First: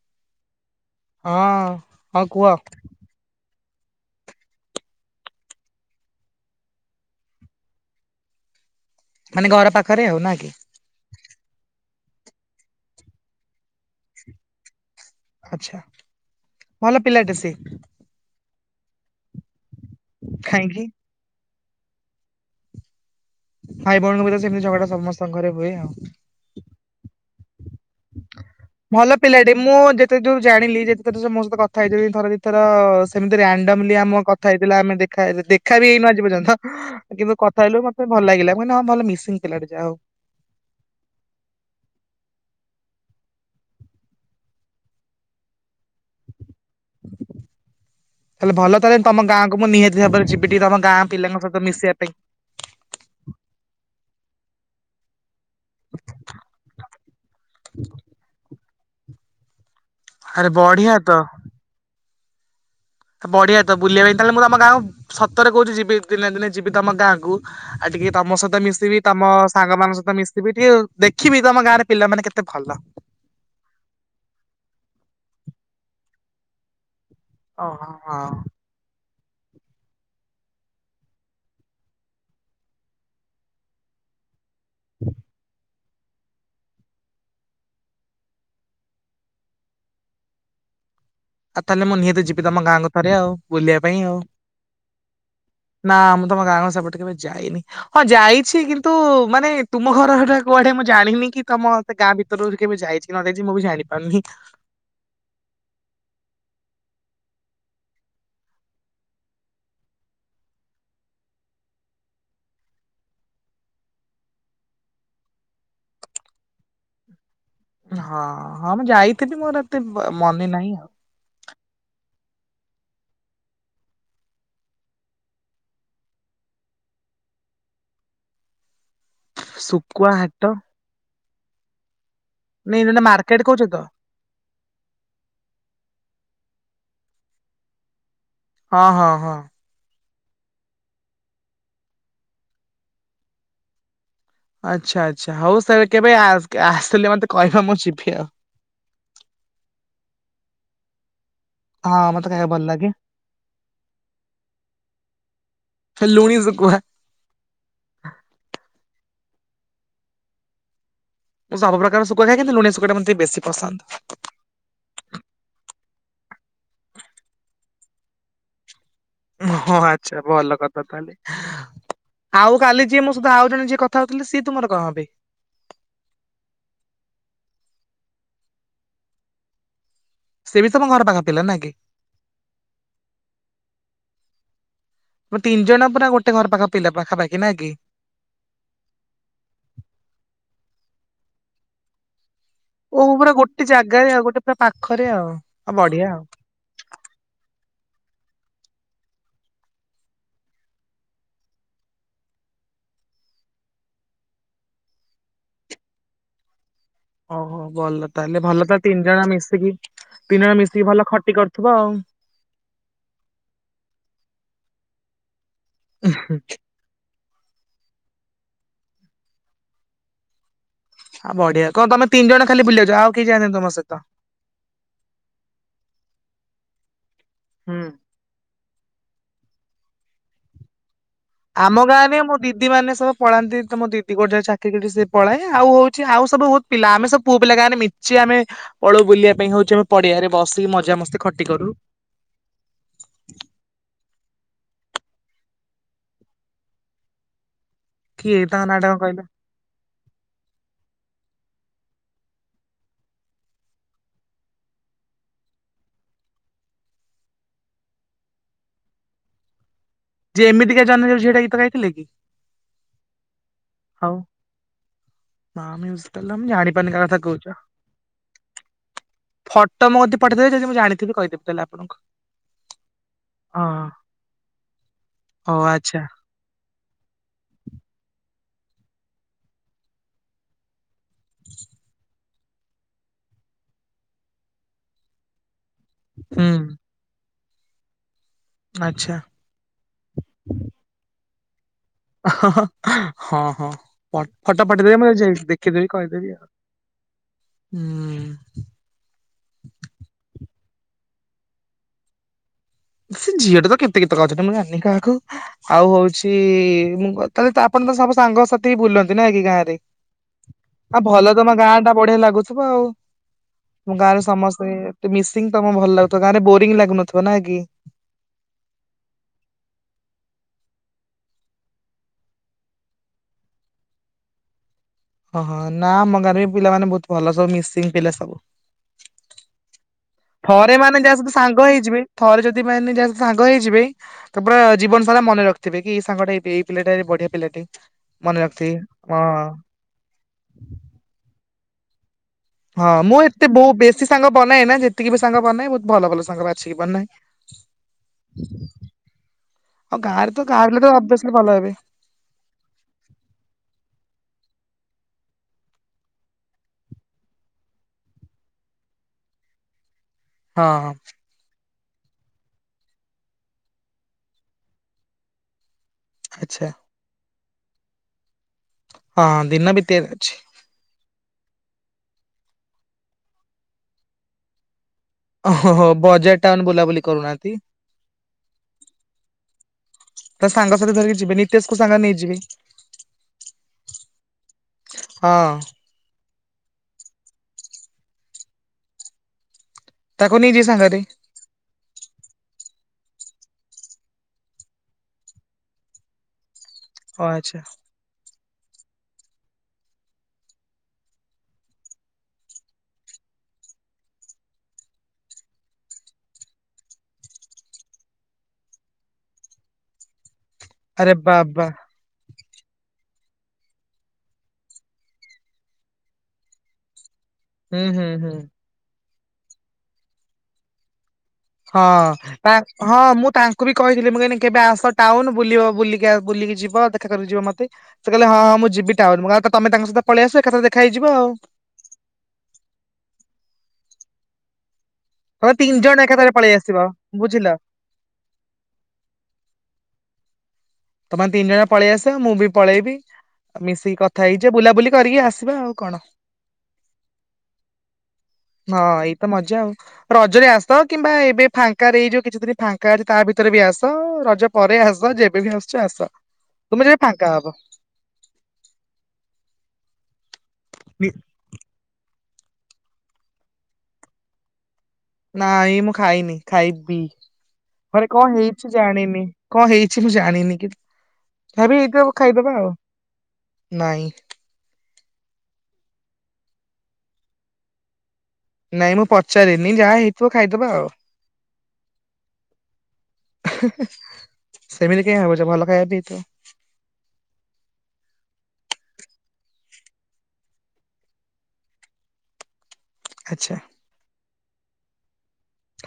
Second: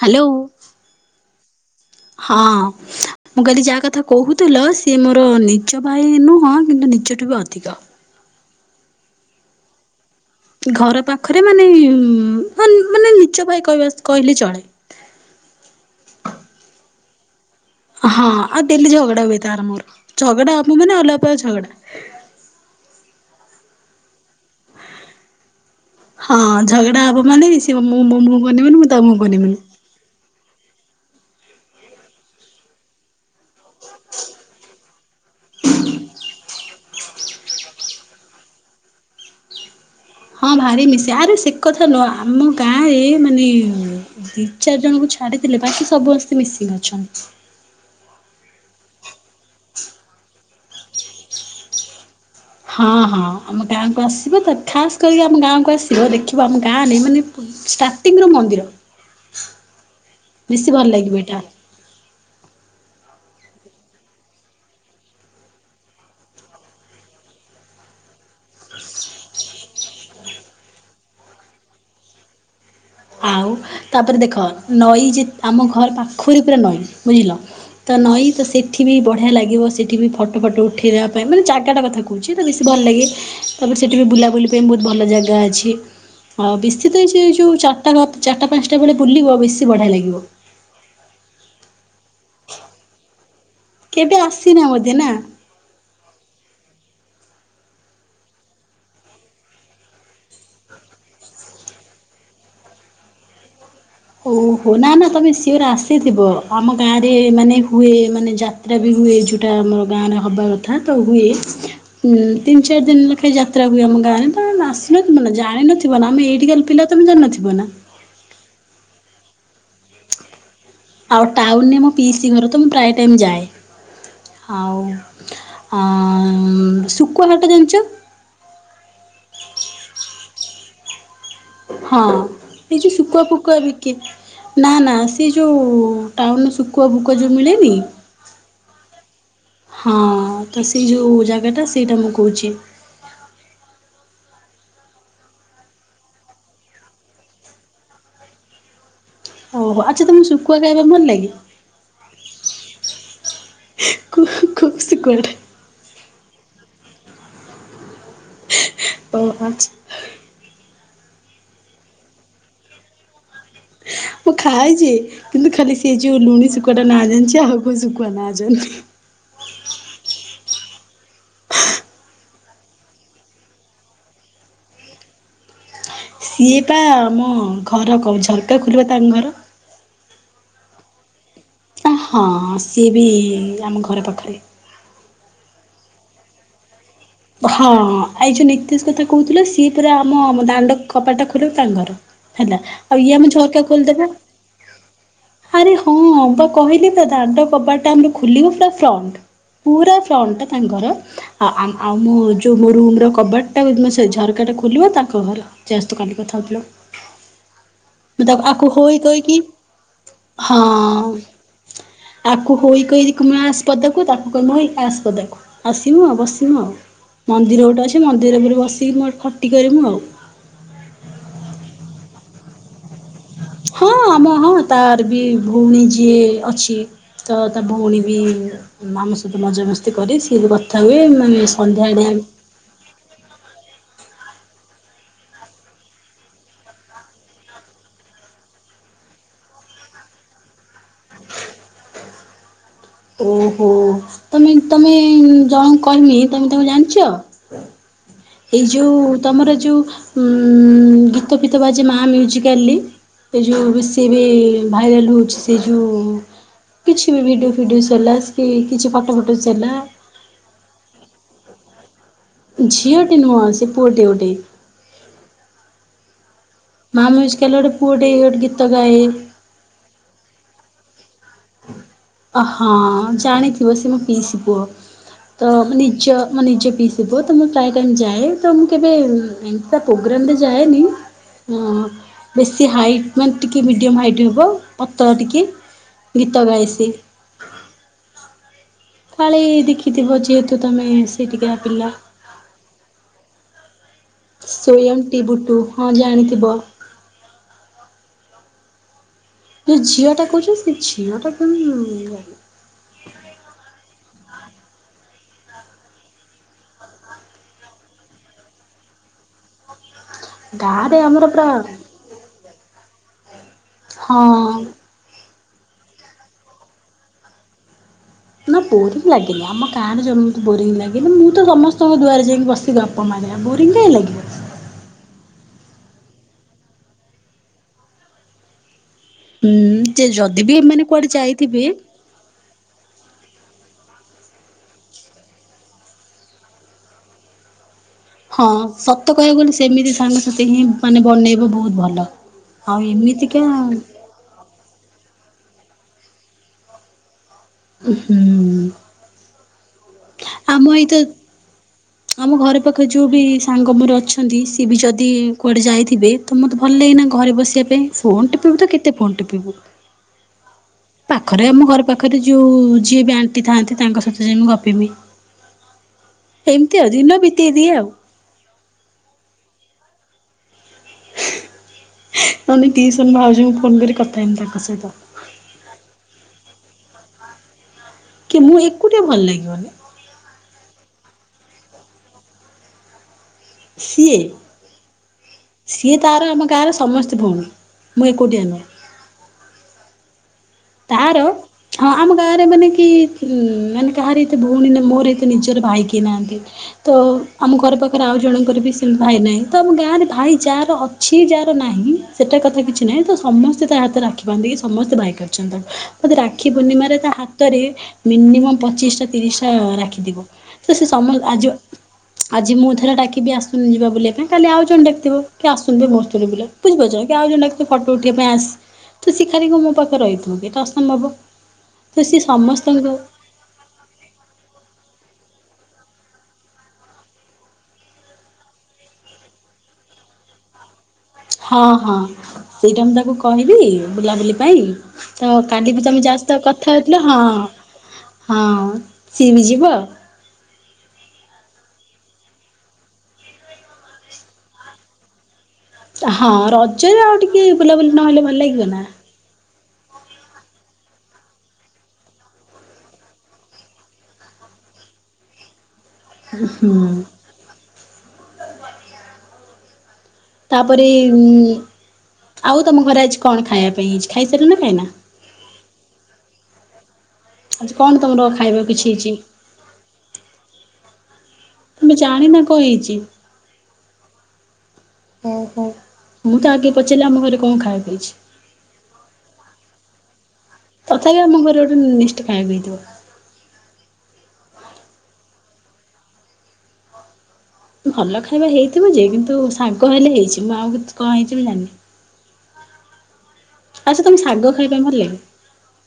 Hello. ହଁ। ହଁ ମୁଁ କଲିି ଯା କଥା କହୁଥିଲ ସିଏ ମୋର ନିଜ ଭାଇ ନୁହଁ କିନ୍ତୁ ନିଜଠୁ ବି ଅଧିକ। ମାନେ ଘର ପାଖରେ ହଉ ନାଇ। ଘର ପାଖରେ ମାନେ ମାନେ ନିଚ ଭାଇ କହିବା କହିଲେ ଚଳେ। ଆଛା। ଭଲ ପିଲାଟେ ସେ। ହଁ ଆଉ ଡେଲି ଝଗଡା ହୁଏ। ତରମୋର। ଝଗଡା ଆପ କାହିଁକି ମାନେ ଅଲାପ ଝଗଡା। ଭାଇ ବଣ ସେମତି ଝଗଡ ଟା ସମସ୍ତଙ୍କ ଘରେ ହୁଏ ହଁ ଆଉ। ଝଗଡା ହବ ମାନେ ସିଏ ମୋ ମୁଁ-ମୁଁ-ମୁଁ ଅନେଇବେନି ମୁଁ ତା ମୁହଁ କୁ ଅନେଇବିନି। ଯୋଉ ଜାଣିଲି ଯେତଥ ସମସ୍ତତ କଥା ହେଇଥିଲ। ଥରେ ଦୁଇଥର ସେମିତି ରାଣ୍ଡମଲି ଆମ କଥା ହେଇଥିଲା ଆମେ ଦେଖା ଦେଖା ବି ହେଇନ ଆଜି ପର୍ଯ୍ୟନ୍ତ କିନ୍ତୁ କଥା ହେଲୁ ମତେ ଭଲ ଲାଗିଲା। କେ ହଁ ଭଲ ମିସିଂ ଥିଲା ଟେ ଯାହା ଆଉ ହଁ ଭାରି ମିଶି ଆରେ ସେ କଥା ନୁହଁ। ଆମ ଗାଁରେ ମାନେ ଦିଚାରିଜଣଙ୍କୁ ଛାଡ଼ିଥିଲେ। ବାକି ସବୁ ମିସିଂ ଅଛନ୍ତି। ତାହେଲେ ଭଲ ତାହଲେ ତମ ଗାଁକୁ ମୁଁ ନିହାତି ଭାବରେ ଯିବି, ଟିକେ ତମ ଗାଁ ପିଲାଙ୍କ ସହିତ ମିଶିବା ପାଇଁ। ହଁ ହଁ ଆମ ଗାଁକୁ ଆସିବ, ତ ଖାସ କରିକି ଆମ ଗାଁକୁ ଆସିବ ଦେଖିବ ଆମ ଗାଁ ରେ ମାନେ ଷ୍ଟାର୍ଟିଂ ର ମନ୍ଦିର ଆରେ ବେଶୀ ଭଲ ବଢିଆ ଲାଗିବ ତ ଏଇଟା। ବଢିଆ ତ ବୁଲିବା ପାଇଁ ତାହେଲେ ମୁଁ ତମ ଗାଁ ସତରେ କହୁଛି ଯିବି। ଦିନେ ଦିନେ ଯିବି ତମ ଗାଁ କୁ, ଆଉ ଟିକେ ତମ ସହିତ ମିଶିବି। ତମ ସାଙ୍ଗ ମାନଙ୍କ ସହିତ ମିଶିବି। ଟିକେ ଦେଖିବି ତମ ଗାଁରେ ପିଲା ମାନେ କେତେ ଭଲ। ଆଉ ତାପରେ ଦେଖ ନଈ ଯେ ଆମ ଘର ପାଖରେ ପୁରା ନଈ ବୁଝିଲ ଓହୋ ତ ହଁ ନଈ ତ ସେଠି ବି ବଢିଆ ହେଁ ଲାଗିବ ସେଠି ବି ଫଟୋ ଫଟୋ ଉଠେଇବା ପାଇଁ ମାନେ ଜାଗାଟା କଥା କହୁଛି। ତ ବେଶୀ ଭଲ ଲାଗେ। ତା ପରେ ସେଠୀ ବୁଲାବୁଲି ପାଇଁ ବହୁତ ଭଲ ଜାଗା ଅଛି। ଆଉ ବିସିତ ହେଇଛି ଯୋଉ ଚାରିଟା ଚାରିଟା ପାଞ୍ଚଟା ବେଳେ ବୁଲିବ ବେଶୀ ବଢି ଲାଗବ। ଆଉ ତାହେଲେ ମୁଁ ନିହାତି ଯିବି ତମ ଗାଁଙ୍କ ଥରେ ଆଉ ବୁଲିବା ପାଇଁ କେବେ ଆଉ, ଆସିନା ବୋଧେ ନା? ନା ମୁ ତମ ଗାଁ ଗ ସେପଟେ କେବେ ଯାଇନି, ହଁ ଯାଇଛି। କିନ୍ତୁ ମାନେ ତୁମ ଘର ସେଟା କୁଆଡେ ମୁଁ ଜାଣିନି କି ତମ ସେ ଗାଁ ଭିତରୁ କେବେ, ଯାଇଛି ନ ଯାଇଛି ମୁଁ ବି ଜାଣିି- ଓହୋ ନା ନା ତମେ ସିଓର ଆସ ଥିବ। ଆମ ଗାଁରେ ମାନେ ହୁଏ ମାନେ ଯାତ୍ରା ବି ହୁଏ। ଯେଉଁଟା ଆମର ଗାଁରେ ହବା କଥା ତ ହୁଏ। ତିନି ଚାରି ଦିନ ଲେଖାଏଁ ଯାତ୍ରା ହୁଏ ଆମ ଗାଁରେ ତେ ଆସୁଥୁ ମାନେ ଜାଣିନଥିବ ମାନେ ଆମେ ଏଇଠିକ ଗାଲି ପିଲା ତମେ ଜାଣିନଥିବ ନା ହଁ ହଁ ମୁଁ ଯାଇ ଥିବି। ମୋର ଏତେ ମନେ ନାହିଁ ଆଉ ଆଉ ଟାଉନରେ ମୋ ପିଇସି ଘର ତ ମୁଁ ପ୍ରାୟ ଟାଇମ ଯାଏ, ଆଉ ଶକୁଆହାଟ ଜାଣିଛ। ଶୁଖୁଆ ହାଟ ହଁ ଏଇ ନାଇଁ ଯୋଉ ଯୋଉଟା ଶୁଖୁଆ ମାର୍କେଟ ଫୁକୁଆ କହୁଛ ତ ବିକେ, ନା ନା ସେ ଯୋଉ ଟାଉନ ଭୋକ ଭୋକ ଯେଉଁ ମିଳେନି ହଁ ହଁ ହଁ ହଁ ତ ସେଇ ଯୋଉ ଜାଗାଟା ସେଇଟା ମୁଁ କହୁଛି। ଆଚ୍ଛା ଆଚ୍ଛା ହଉ ସେ କେବେ ଆସିଲେ ମତେ କହିବ ମୁଁ ଯିବି ଆଉ ଓହୋ ଆଚ୍ଛା ତମକୁ ଶୁଖୁଆ ଖାଇବା ଭଲ ଲାଗେ, ହଁ ମତେ ଖାଇବାକୁ ଭଲ ଲାଗେ। କୁ-କୁ ଶୁଖୁଆଟା। କୁହା ଅ ଆଞ୍ଚ୍ ମୁଁ ସବୁ ପ୍ରକାର ଶୁଖୁଆ ଖାଏ। କିିୁନ୍ତୁ ଲୁଣୀ ଶୁଖୁଆଟା ମୋତେ ଟିକେ ବେଶି ମୁଁ ଖାଏଛି କିନ୍ତୁ ଖାଲି ସିଏ ଯୋ ଲୁଣି ଶୁଖୁଟା ନା ଜାଣିଛି ଆ କଉ ଶୁଖୁ ବନାଜନ୍ତି ହଁ ଆଚ୍ଛା ଭଲ କଥା। ଆଉ କାଲି ଯିଏ ମୋ ସହିତ ଆଉ ଜଣେ ଯିଏ କଥା ହଉଥିଲେ ସିଏ ତୁମର କଣ ହେବେ? ସିଏ ବା ଆମ ଘର କ ଝରକା ଖୋଲିବା ତାଙ୍କ ଘର। ସେ ବି ତମ ଘର ପାଖ ପିଲା ନା କି? ଆ ହଁ ସିଏ ବି-ଇ-ଇ ଆମ ଘର ପାଖ ମ ତିନି ଜଣ ପରା ଗୋଟେ ଘର ପାଖା ପା ହଁ ଏଇ ଯୋଉ ନିତିଶ କଥା କହୁଥିଲେ ସିଏ ପୁରା ଆମମ ଦାଣ୍ଡ କବାଟା ଖୋଲିବ ତାଙ୍କ ଘର। ହେଲା ଆଉ ଓ ଇଏ ମୁ ପୁରା ଝରକା ଗୋଟେ ଜାଗାରେ ଖୋଲିଦେବେ, ଆଉ ଗୋଟେ ପୁରା ପାଖରେ ଆଉ ଆଉ ଆରେ ହଁ ବଢିଆ ଆଉ। ବା କହିଲି ପରା ଦାଣ୍ଡ କବାଟ ଆମର ଖୁଲିବ ପୁରା ଫଣ୍ଟ୍ ପୁରା ଫ୍ରଣ୍ଟ୍ ତାଙ୍କ ଘର। ଆ ଆମ୍ ଆଉ ମୁଁ ଯେଉଁ ମୋ ରୁମ୍ର କବାଟା ମ ସେ ଝରକାଟା ଖୋଲିବ ତାଙ୍କ ଘର ଜଷ୍ଟ୍ କାଲି କଥା ହେଉଥିଲୁ। ଓହୋ ଭଲ ମୁ ତାହେଲେ ତାକୁ ଭଲ ଆକୁ ତ ହୋଇ ତିନି ଜଣ କହିକି ମିଶିକି ତିନି ଜଣ ମିଶିକି ଭଲ ଖଟି କରୁଥିବ ଆଉ। ହଁ-ଅ-ଅ-ଅ ଆକୁ ହୋଇ କହିକି କୁମସିପଦକୁ ତାକୁ କମଇ ଆସ ଦେଖ ଆସିମୁ ଆଉ ବସିମୁ ଆଉ। ମନ୍ଦିର ଗୋଟେ ଅଛି ମନ୍ଦିର ଉପରେ ବସିକି ମ ଖଟି କରିମୁ ଆଉ। ହଁ ବଢିଆ କଣ ତମେ ତିନିଜଣ ଖାଲି ବୁଲିବାକୁ ଯାଅ ଆଉ କେହି ଯାଆନ୍ତିନି ତମ ହଁ ସହିତ? ଆମ ହଁ ତାର ବି ଭଉଣୀ ଯିଏ-ଏ-ଏ ଅଛି ତ ତା ହୁଁ ଭଉଣି ବି ମାମୁଁ ସହିତ ମଜାମସ୍ତି କରି ସିଏ କଥା ହୁଏ। ମାନେ ଆମ ସନ୍ଧ୍ୟାବେଳେ ଗାଁରେ ମୋ ଦିଦି ମାନେ ସବୁ ପଳାନ୍ତି ତ ମୋ ଦି ଦି ଗୋଟେ ଚାକିରି କିି ସେ ପଳାଏ। ଆଉ ହଉଛି ଆଉ ସବୁ ବହୁତ ପିଲା ଆମେ ସବୁ ପୁଅ ପିଲା ଗାଁରେ ମିଚେ ଆମେ ପଳଉ ବୁଲିବା ପାଇଁ ହଉଛି ଆମେ ପଡିଆରେ ବସି ମଜାମସ୍ତି ଖଟି କରୁ। ଓହୋ ତମେ ତମେ ଜଣ କର୍ମୀ ତମେ ତାକୁ ଜାଣିଛ? କିଏ ଏଇ ତାଙ୍କ ନାଁ ଟା କଣ ଯୋଉ କହିଲ ତମର ଯୋଉ ଉ-ଉ-ଉ-ଉ ଗୀତ ଗିତ ଫିତ ବାଯେ ମାଆ ମ୍ୟୁଜିକଆଲଲି। ଏ ଯେଉଁ ସିଏ ବି ଭାଇରାଲ୍ ହେଉଛି ସେ ଯେଉଁ-ଉ-ଉ କିଛି ବି ଭିଡ଼ିଓ ଫିଡ଼ିଓସ୍ ହେଲା, କି କିଛି ଫଟୋ ଫଟୋସ୍ ହେଲା ଯିଏ ଏମିତିକା ଜହ୍ନ ଯୋଉ ଝିଅଟା ଗୀତ ଗାଇଥିଲେ କି? ଝିଅଟେ ନୁଅ ସେ ପୁଅଟେ ହଉ ଗୋଟେ। ନା ମୁ ଜାଣିପାରୁନି ମା କାହା କଥା ମ୍ୟୁଜିକାଲ କହୁଛ। ଗୋଟେ ପୁଅଟେ ଗୋଟେ ଗୀତ ଗାଏ ଫଟୋ ମୁଁ ଯଦି ପଠେଇଦେବି ଯଦି ମୁ ଜାଣି ତେବେ କହି ଅ ହଁ ହଁ ଜାଣିଥିବ ସେ ମୋ ପିଇସି ପୁଅ। ତ ହଉ ମୋ ଆଚ୍ଛା ନିଜ ମୋ ନିଜ ପିଇସି ପୁଅ ତ ମୁଁ ପ୍ରାୟ ଟାଇମ୍ ଯାଏ। ତ ମୁଁ କେବେ ଏତି ପ୍ରୋଗ୍ରାମରେ ଯାଏନି। ହୁଁ। ବେଶୀ ହାଇଟ୍ ମାନେ ଟିକେ ମିଡ଼ିୟମ୍ ହାଇଟ୍ ହବ ପତ୍ର ଟିକେ ଗୀତ ହୁଁ ଗାଏ ସିଏ। [unintelligible] ଆଚ୍ଛା କାଳେ ଦେଖିଥିବ ଯେହେତୁ ତମେ ସେଠିକିଆ ପିଲା- ହଁ ହଁ। ଫ ଫଟ ପଠେଇଦେବ ଆମ ସୋୟମଟି ଯେ ବୁଟୁ ହଁ ଦେଖିଦେବି କହିଦେବି ଜାଣିଥିବ। ଆଉ। ହୁଁ ହୁଁ। ତୁ ଝିଅ ଟା କହୁଚ। ଝିଅ ଟା କିଏ ମୁଁ ଜାଣନି। ସେ ଝିଅ ଟା ତ କେ ତେ ଗୀତ ଗାଉଚନ୍ତି। ମୁଁ ଜାଣିନି କାହାକୁ, ଆଉ ହଉଚି ମୁଁ ତାହେଲେ ଆପଣ ତ ସବୁ ସାଙ୍ଗ ସାଥି ହିଁ ବୁଲନ୍ତି। ଦେ ନାଇ କି ଗାଁ ରେ, ଗାଁରେ ହଁ ଆମର ଭଲ ପୁରା ତମ ଗାଁ ଟା ବଢିଆ ଲାଗୁଥିବ ଆଉ। ଦେ ଅ ଗାଁରେ ହଁ ସମସ୍ତେ ତି ମିଶ ଫିନ୍ ଟା ତମକୁ ଭଲ ଲାଗିଥିବ। ଗାଁ ରେ ବୋରିଂ ଲାଗୁନଥିବ ନା କି? ନା ବୋରିଂ ଲାଗେନି। ଆମ ଗାଁରେ ଯେମିତି ବୋରିଂ ଲାଗେନି। ମୁଁ ତ ସମସ୍ତଙ୍କ ଦୁଆରେ ଯାଇକି ବସିିବି ଅପ [unintelligible] ବୋରିଂ କାଇଁ ଲାଗିବ? ଅ ହ। ନା ଆମ ଘରେ ପିଲାମାନେ ବହୁତ ଭଲ ସବୁ ମିସିଙ୍ଗ ପିଲା ସବୁ। ହୁଁ। ଯେ ଯଦି ବି ଥରେ ଏମାନେ ମାନେ କୁଆଡେ ଏମତିଆ ସବୁ ଯାଇଥିବେ ସାଙ୍ଗ ହେଇଯିବେ, ଥରେ ଯଦି ମାନେ ଯାହା ସହ ସାଙ୍ଗ ହେଇଯିବେ ତ ପରା ଜୀବନ ସାରା ମନେ ରଖିଥିବେ, କି ସାଙ୍ଗ ଟା ଏଇ ପି ପିଲାଟା ଏ ବଢିଆ ପିଲାଟି। ହଁ ସତ କହିବାକୁ ଗଲେ ସେମିତି ସାଙ୍ଗସଥି ହିଁ ମାନେ ବନେଇବ ବହୁତ ଭଲ। ଆଉ ହଁ, ମୁଁ ଏମିତିକା ଏତେ ବହୁ ହୁଁ ବେଶୀ ସାଙ୍ଗ ବନାଏନା, ଯେତିକି ବି ସାଙ୍ଗ ବନାଏ ବହୁ ଭଲ ଭଲ ସାଙ୍ଗରେ ଆଛିିକିି ବନାଏ। ହୁଁ। ଆଉ ଗାଁରେ ତ ଗାଁ ଆମ ପିଲା ତ ଏଇତ, ଅଭିଅସଲି ଭଲ ହେବେ। ଆମ ଘର ପାଖରେ ଯୋଉ ବି ସାଙ୍ଗ ମର ଅଛ ନ୍ତି, ସେ ବି ଯଦି କୁଆଡେ ଯାଇଥିବେ, ତ ମତେ ଭଲ ଲାଜେନା ଘରେ ବସିବା ପାଇଁ, ଫୋନ୍ ଟିପିବୁ ଯେ କେତେ ଫୋନ୍ ଟିପିବୁ? ହଁ ପାଖରେ ଆମ ଘର ପାଖ ଖରେ ଯଉ ଯିଏ ବି ଆଣ୍ଟି ଥାଆନ୍ତି, ତାଙ୍କ ସହିତ ଯାଇ ମୁ ଗପିମି ଆଚ୍ଛା ଏମତି ଅଜିିନ ବି କିଏ ଦିଏ ଆଉ ହଁ ଦିନ ବିତିଆର ଅଛି। ଲେ ଟିଉସନ ଭାଉଜଙ୍କୁ ଫୋନ କରି କଥା ହେଇନି ତାଙ୍କ ସହିତ । ଅ ହ, ହ, ବଜାର ଟାଉନ ବୁଲାବୁଲି କରୁନାହାନ୍ତି। କି ମୁଁ ଏକୁଟା ଭଲ ଲାଗେ ମାନେ ତା ସାଙ୍ଗସାଥି ଧରିକି ଯିବେ ନିତେଶ କ ସାଙ୍ଗ ନେଇଯିବେ ସିଏ ହଁ ସିଏ ତାର ଆମ ଗାଁରେ ସମସ୍ତେ [unintelligible] ମୁଁ ଏକୁଟିଆ ନୁହେଁ। ତାକୁ ନେଇଯିବେ ସାଙ୍ଗରେ ତାର ଆମ ଗାଁରେ ମାନେ କି ମାନେ କାହାରି ଏତେ ଭଉଣୀ ମୋର ଏତେ ନିଜର ଭାଇକିଏ ନାହାନ୍ତି। ତ ଓ ଆମ ଆଚ୍ଛା। ଘରେ ପାଖରେ ଆଉ ଜଣେ ଙ୍କରେ ବି ସେମିତି ଭାଇ ନାହିଁ ତ ଆମ ଗାଁରେ ଭାଇ ଯାହାର ଅଛି ଯାହାର ନାହିଁ ସେଟା କଥା କିଛି ନାହିଁ ତ ସମସ୍ତେ ତା ହାତରେ ରାକ୍ଷୀବାନ୍ଧିକି ସମସ୍ତେ ଭାଇ କରନ୍ତି। ମୋତେ ରାକ୍ଷୀ ପୂର୍ଣ୍ଣିମାରେ ତା ହାତରେ ମିନିମମ୍ ପଚିଶ ଟା ତିରିଶ ଟା ରାକ୍ଷୀ ଥିବ ସେ ସେ ଆରେ ସମୟ ବାବା ଆଜି ଆଜି ମୁଁ ଥରେ ଡାକିବି ଆସୁନୁ ଯିବା ବୁଲିବା ପାଇଁ କାଲି ଆଉଜଣେ ଡାିକିଥିବ କି ଆସୁନୁ ମୋର ତୋର ବୁଲିଯିବା ବୁଝିପାରୁଛ। ଆଉ ଜ ହୁଁ ଫଟୋ ହୁଁ ଉଠିବା ପାଇଁ ହୁଁ ଆସ ତୁ ଶିଏଖାଲି କହିବ ମୋ ପାଖ ରହିବୁ ଏଟା ଅସମ୍ଭବ ତ ସିଏ ହଁ ସମସ୍ତଙ୍କୁ ହଁ ମୁଁ ତାଙ୍କୁ ବି କହିଥିଲି ମୁଁ କହି କେବେ ଆସ ଟାଉନ ବୁ ବୁଲିକି ଯ ଦେଖା କର ଯିବ ମତେ ସେ କହିଲେ ହଁ ମୁଁ ଯିାଉନ ମୁ ତମେ ତାଙ୍କ ସତ ପଳେଇ ଆସଏକାଥରେ ଦେଖାାହେଇଜି , ହଁ ହଁ ସେଇଟା ମୁଁ ତାକୁ କହିବି ବୁଲାବୁଲି ପାଇଁ ତ କାଲି ତିନି ବି ଜଣ ତମେ ଏକାଥରେ ଯାସ୍ତ ପଳେଇ କଥା ଆସିବ ହଉଥିଲ ହଁ ବୁଝିଲ ହଁ ସିଏ ବି ଯିବ ତମେ ତିନି ଜଣ ପଳେଇ ଆସିବ ମୁଁ ବି ପଳେଇବି ମିଶିକି କଥା ହେଇଛ ବୁଲାବୁଲି କରିକି ଆସିବ ହଁ ରଜରେ ଆଉ ଟିକେ ବୁଲାବୁଲି ନହେଲେ ଭଲ ଲାଗିବ ନା ହଁ ଏଇତ ମଜା ଆଉ। ରଜରେ ଆସ କିମ୍ବା ଏବେ ଫାଙ୍କା ଯୋଉ କିଛି ଦିନ ଫାଙ୍କା ଅଛି ତା ଭିତରେ ବି ଆସ ରଜ ପରେ ଆସ ଯେବେବ ଆସ ଚାସ ତୁମେ ହୁଁ ଯବେ ଫାଙ୍କା ହବ [inaudible] ତାପରେ ଉ ଆଉ ତମ ଘରେ ଆଜି କଣ ଖାଇବା ପାଇଁ ହେଇଚି ଖାଇସାରିଲଣି ନା ଖାଇନା ନା ଏଇ ମୁଁ ଖାଇନି ଖାଇବି ଆଜି ଘରେ ତମର କଣ ଖାଇବାକୁ ହେଇଛି କିଛି ଜାଣିନି କଣ ହେଇଛି ମୁଁ ଜାଣିନି କିନ୍ତୁ ଯାହାବି ଆମେ ହେଇଥିବ ଜାଣିନା ଖାଇଦବା କଣ ଆଉ ନାଇଁ ଓ ହୋ ମୁଁ ତ ଆଗେ ପଚାରିଲି ଆମ ଘରେ କଣ ଖାଇବା ହେଇଛି। ନାଇଁ ମୁଁ ପଚାରିନି ଯାହା ହେଇ ତଥାପି ଆମ ଘରେ ଗୋଟେ ନିଶ୍ଚିନ୍ତ ଖାଇବାକୁ ହେଇଥିବ ସେମିଲତି କିଆଁ ଭାବୁଚ ଭଲ ଖାଇବା ବି ହେଇଥିବ। ଭଲ ଖାଇବା ହେଇଥିବ ଯେ କିନ୍ତୁ ସାଙ୍ଗ ହେଲେ ହେଇଛି ମୁଁ ଆଉ କି କଣ ହେଇଥିବି ଜାଣିନି। ଆଚଛା। ଆଛା ତମେ ଶାଗ ଖାଇବା ଭଲଲାଗେ।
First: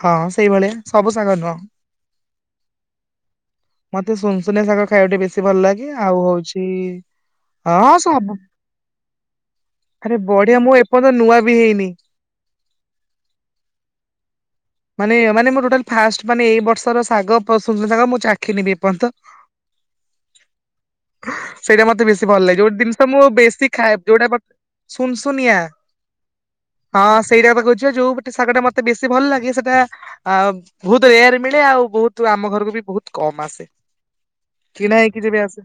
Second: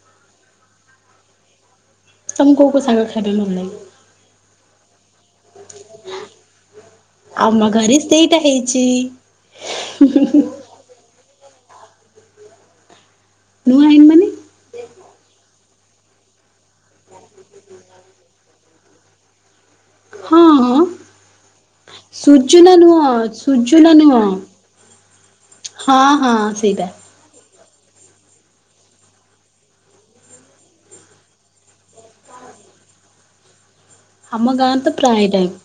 ହଁ ସେଇଭଳିଆ ସବୁ ସାଗ ନୁହଁ। ତମ କୋଉ କଉ ସାାଗର ଖାଇବେ ମ ଲ ଖାଇାଉ ବ ଭଲ ଲାଗେ ଆଉ ହଉଛି ଆମ ଘରେ ହଁ ସବୁ ସେଇଟା ହେଇଛି। ଆରେ ବଢିଆ ମୁଁ ଏପର୍ଯ୍ୟନ୍ତ ନୂଆ ବି ହେଇନି ନୁ ଆଇନ ମନି ମାନେ ମାନେ ମ ଟୋଟାଲ ଫାଷ୍ଟ ମାନେ ଏଇ ବର୍ଷର ଶାଗାଗ ମୁଁ ଚାଖୀ ନେବି ଏପର୍ଯ୍ୟନ୍ତ ହଁ ସେଇଟା ମତେ ବେଶୀ ଭଲ ଲାଗେ ଯୋଉ ସୁଜୁନା ନୁହଁ ଜିନିଷ ମୁଁ ବେଶୀ ସୁଜୁନା ଖାଏବ ନୁହଁ। ଯୋଉଟା ସୁନସୁନିଆ ହଁ ହଁ ସେଇଟା ହଁ ସେଇଟା ଯୋଉଟୋଗ ଟା ମତେ ବେଶୀ ଭଲ ଲାଗେ ସେ ଆ ବହୁତ ରେୟାର ମିଳେ ଆଉ ବହୁତ ଆମ ଘରକୁ ବି ବହୁତ କମ ଆସେ ଆମ ଗାତ କିଣା ହେଇକି ଯେବେ ପ୍ରାୟଟାଇ ଆସେ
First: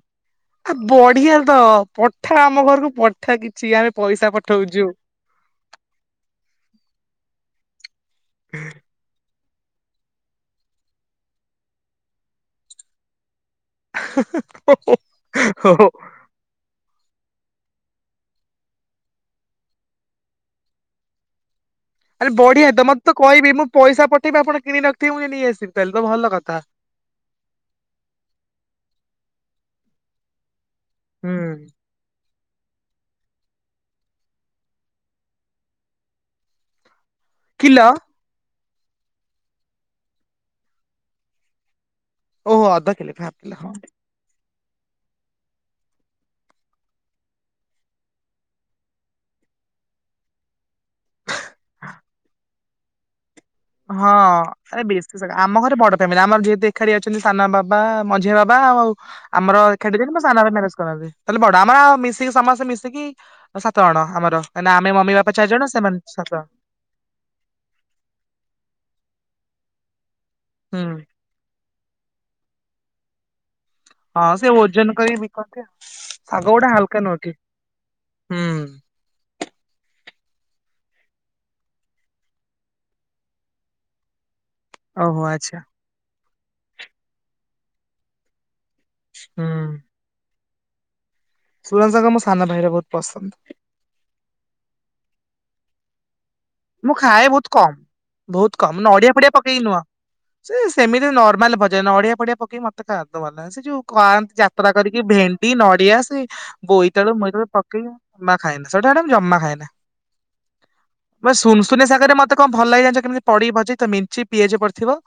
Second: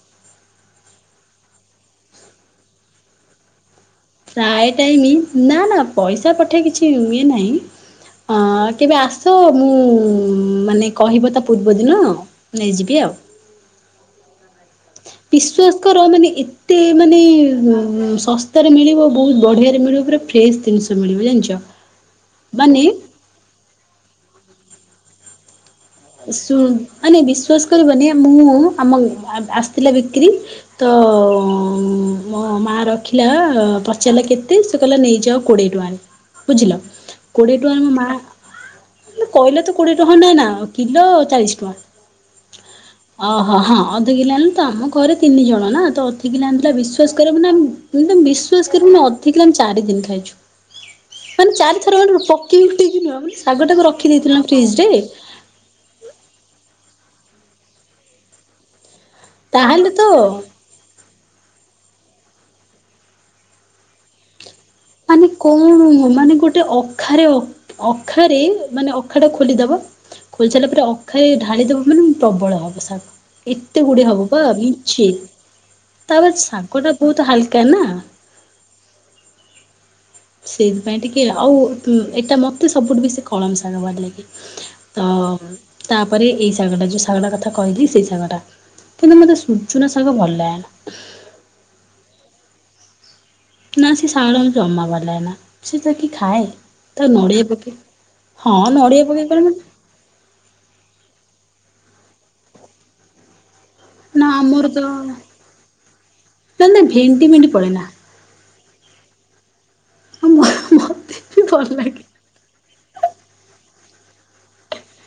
ଆ ବଢିଆ ତ ପଠା ଆମ ଘରକୁ ପଠା କିଛି ଆମେ ପଇସା ପଠଉଛୁ। ଟାଇ ନା ନା ପଇସା ପଠେଇ କିଛି ଏ ନାହିଁ ହଁ କେବେ ଆସ ତ ମୁଁ ମାନେ କହିବ ତା ପୂର୍ବଦିନ ନେଇଯିବି ଆଉ [unintelligible] ହୋ, ବିଶ୍ଵାସ ହୋ। କର ମାନେ ଏତେ ମାନେ ଶସ୍ତାରେ ମିଳିବ ବହୁତ ବଢିଆରେ ମିଳିବ ପା ଫ୍ରେଶ ଜିନିଷ ମିଳିବ ଜାଣିଛ ଆରେ ବଢିଆ ମାନେ ତ ମତେ ତ କହିବି ମୁଁ ପଇସା ପ ବି ଆପଣ କିଣ ନଥିବ ମୁଁ ନେଇ ଆସିବି ତାହେଲେ ତ ଭଲ କଥା। ମାନେ ବିଶ୍ଵାସ କରିବନି ମୁଁ ହଉ ଆମକୁ ଆସିଥିଲା ବିକ୍ରି ତ ହୁଁ ମୋ ମା ରଖିଲା ପଚାରିଲା କେତେ ସେ କହିଲା ନେଇଯାଅ କୋଡିଏ ଟଙ୍କାରେ ବୁଝିଲ କୋଡ଼ିଏ ଟୁାର କିଲ ମୁ ମା କହିଲେ ତ କୋଡିଏ ରହ ନାଁ ନା କିଲୋ ଚାଳିଶ ଓହୋ ଅଧ କିଲେ ଟଙ୍କା ହାଫ୍ କିଲ ଓହୋ ହଁ ଅଧ କିଲଣି ତ ଆମ ଘରେ ତିନି ଜଣ ନା ତ ଅଧିକ ଲ ଆଣିଥିଲା ବିଶ୍ାସ କରିବ ମାନେ ବିଶ୍ଵାସ କରିବୁେ ଅଧିକ ଆମେ ଚାରି ଦିନ ଖାଇଛୁ ମାନେ ଚାରି ଥର ପକେଇ ଉିକି ନୁହଁ ଶାଗଟାକୁ ହଁ ରଖିଦେଇଥିଲା ଆରେ ଫ୍ରିଜରେ ବେଶୀ ଆମ ଘରେ ବଡ ଫାମିଲି ଆମର ଯେହେତୁ ଏକାଠି ଅଛନ୍ତି ସାନ ବାବା ମଝି ବାବା ଆଉ ଆମର ତାହେଲେ ତ ଖେଡିଦେି ମୁଁ ସାନ ଭ ମ୍ୟାନେଜ୍ କରନ୍ତି ତାହେଲେ ବଡ ଆମର ମିଶିକି ସମସ୍ତେ ମିଶିକି ସାତ ଜଣ ଆମର କାହିଁକିନା ଆମେ ମମି ମାନେ ବାପା ଚାରି ଜଣ କଣ ସେମାନେ ସାତ ମାନେ ଜଣ ଗୋଟେ ଅଖାରେ ଅଖାରେ ମାନେ ଅଖା ଟା ଖୋଲିଦବ ଖୋଲଚାିଲା ହୁଁ ପରେ ଅଖାରେ ଢାଳି ଦେବୁ ମାନେଁ ପ୍ରବଳ ହେବ ସାର୍ ଏତେ ଗୁଡଏ ହବ ହଁ ବା ସେ ଓଜନ ମିଛି କରିକି ବିକନ୍ତି ଆଉ ତାପରେ ଗୁଡା ଶାଗ ଟା ହାଲକା ନୁହଁ ବହୁତ କି ହାଲକା ନା ହୁଁ। ସେଇଥିପାଇଁ ଟିକେ ଆଉ ଏଇଟା ମତେ ସବୁଠୁ ବେଶି କଳମ ଶାଗ ବାଡ ଲାଗ କି ତ ଓହୋ ଆଚ୍ଛା ତା ପରେ ଏହିଇ ଶାଗଟା ଯେଉଁ ଶାଗଟା କଥା କହିଲି ସେଇ ଶାଗଟା କିନ୍ତୁ ମୋତେ ସୂର୍ଯ୍ୟନା ସାଙ୍ଗ ଭଲ ଲାଗେନ [unintelligible] ସୁୁରନ୍ତ ସାଙ୍କା ମୋ ସାନ ଭାଇରେ ବହୁତ ପସନ୍ଦ ନା ସେ ସାଙ୍ଗଳ ଜମା ବାଲା ନା ସେଟ କି ମୁଁ ଖାଏ ବହୁତ କମ ହଁ ବହୁତ କମ ନଡିଆ ପକେଇ ଫୁଡିଆ କଲେ ମାନେ ପକେଇକି ନୁହଁ ସେ ସେମିତି ନର୍ମାଲ ଭ ଯେ ନଡିଆ ପଡିଆ ପକେଇ ମତେ ଖାଦ ଭଲାଗ ସେୋଉ ନା କରାନ୍ତି ଆମର ଯାତ୍ରା ତ କରିକି ଭେଣ୍ଡି ନଡିଆ ସେ ନା ନା ବୋଇତାଳୁ ଭେଣ୍ଡି ଭେଣ୍ଡି ମୁଇତଳୁ ପଡେନା ପକେଇକି ଜମା ଖାଇନ୍ତି ସେଟା ଆଡେ ଜମା ଖଲା ଆମମ ମ ଶୁି ସାଙ୍ଗରେ ମତେ କଣ ଭଲ ଲାଗିାଣି କେମିତି ପଢିବି ଭି ତ ମିଞ୍ଚି ପିଆଜ ପଡିଥିବ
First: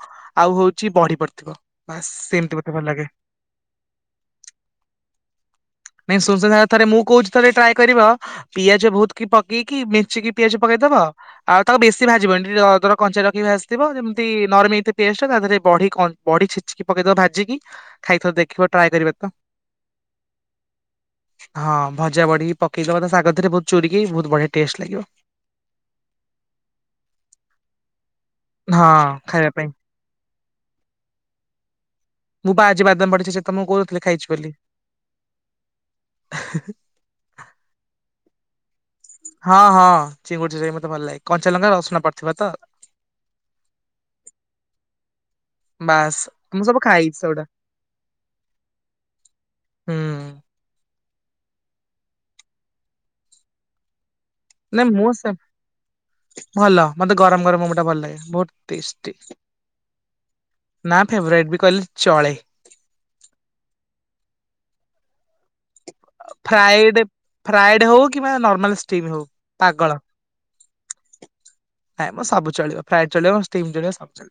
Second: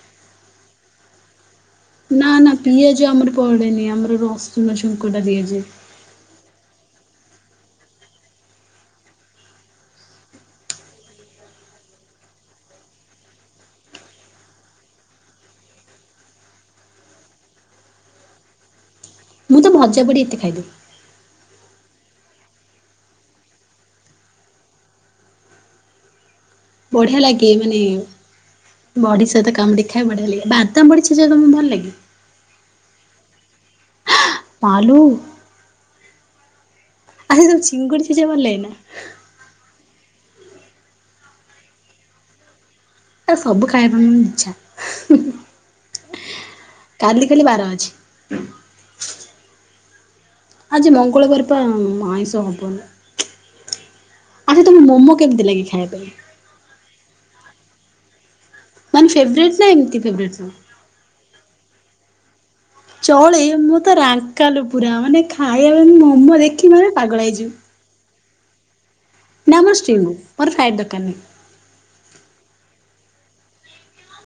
ଆଉ ହଉଛି ବଢି ପଡିଥିବ ବାସ୍ ନା ନା ସେମିତି ମତେ ଭଲ ଲାଗେ। ପିଆଜ ଆମର ପଡେନି ଆମର ରସୁନ ଝୁଙ୍କ ଟା ଦିଆଜ ନାଇଁ ସୁନସୁନିଆ ଶାଗ ଥରେ ମୁଁ କହୁଛି ଟ୍ରାଏ କରିବା ପିଆଜ ବହୁତ କି ପକେଇକି ମିିକି ପିଆଜ ପକେଇଦବ ଆଉ ତାକୁ ବେଶୀ ଭାଜିବନି ଟର କ ରଖି ଭସିଥିବ ଯେମିତି ନରମ ଏ ପେଷ୍ଟ ତା ଦେହରେଢ ବଢି ଛିଚିକି ପକେଇଦବ ଭାଜିକି ଖାଇଥ ଦେଖିବ ଟ୍ରାଏ କରିବା ମୁଁ ତ ଭଜା ପଡ଼ି ଏତେ ଖାଇଦବ ହଁ ଭଜା ବଢିକି ପକେଇଦବା ତା ଶାଗ ରେ ବହୁତ ଚୋରିିକ ବହୁତ ବଢିଆ ଟେଷ୍ଟ ଲାଗିବ ବଢିଆ ଲାଗେ ମାନେ ହଁ ବଡି ଖାଇବା ସେତ ପାଇଁ କାମ ଦ ଦେଖା ବଢିଆ ଲାଗଗେ ବାତା ବଢିଛି ଯ ତମ ଭଲ ଲାଗେ ମୁଁ ବା ଆଜି ବାଦାମ ପଡିଛି ସେ ତ ମୁଁ କହୁଥିଲି ଖାଇଛି ବୋଲି ମାଲୋ ସେ ଚେବ ଲେନା ହଁ ହଁ ଚିଙ୍ଗୁଡିଚ ଯାଇକି ମତେ ଭଲ ଲାଗେ କଞ୍ଚାଲଙ୍କା ରସୁଣ ପଡିଥିବ ତ ଆ ସବୁ ଖାଇବା ପାଇଁ ଇଚଛା ବାସ୍। ମୁଁ ସବୁ ଖାଇଛି କାଲି ସେଗୁଡା କାଲି ବାର ଅଛି ହୁଁ ଆଜି ମଙ୍ଗଳବାର ପା ଆଇଁଷ ହବନ ଆଚ୍ଛା ତମେ ନାଇଁ ମୁଁ ମୋମୋ ସେ କେମିତି ଲାଗି ଖାଇ ପାଇଁ ଭଲ ମତେ ଗରମ ଗରମ ମମ ଟା ଭଲ ଲାଗେ ବହୁତ ମାନେ ଟେଷ୍ଟି ଫେଟ ନା ଏମ ଫ କଲ ଚଳେ ଅନ ହଁ ଇା ବ ମମ ଦେଖି ମେ ପାଗଳ ହେଇଯିବ କି ବା ନର୍ମାଲ ଷ୍ଟିମ୍ ହଉ ପାଗଳ। [unintelligible] ଫ୍ରା ଚଳିବ ଷ୍ଟିମ୍ ଚଳିବ ସବୁ ଚଳିବ।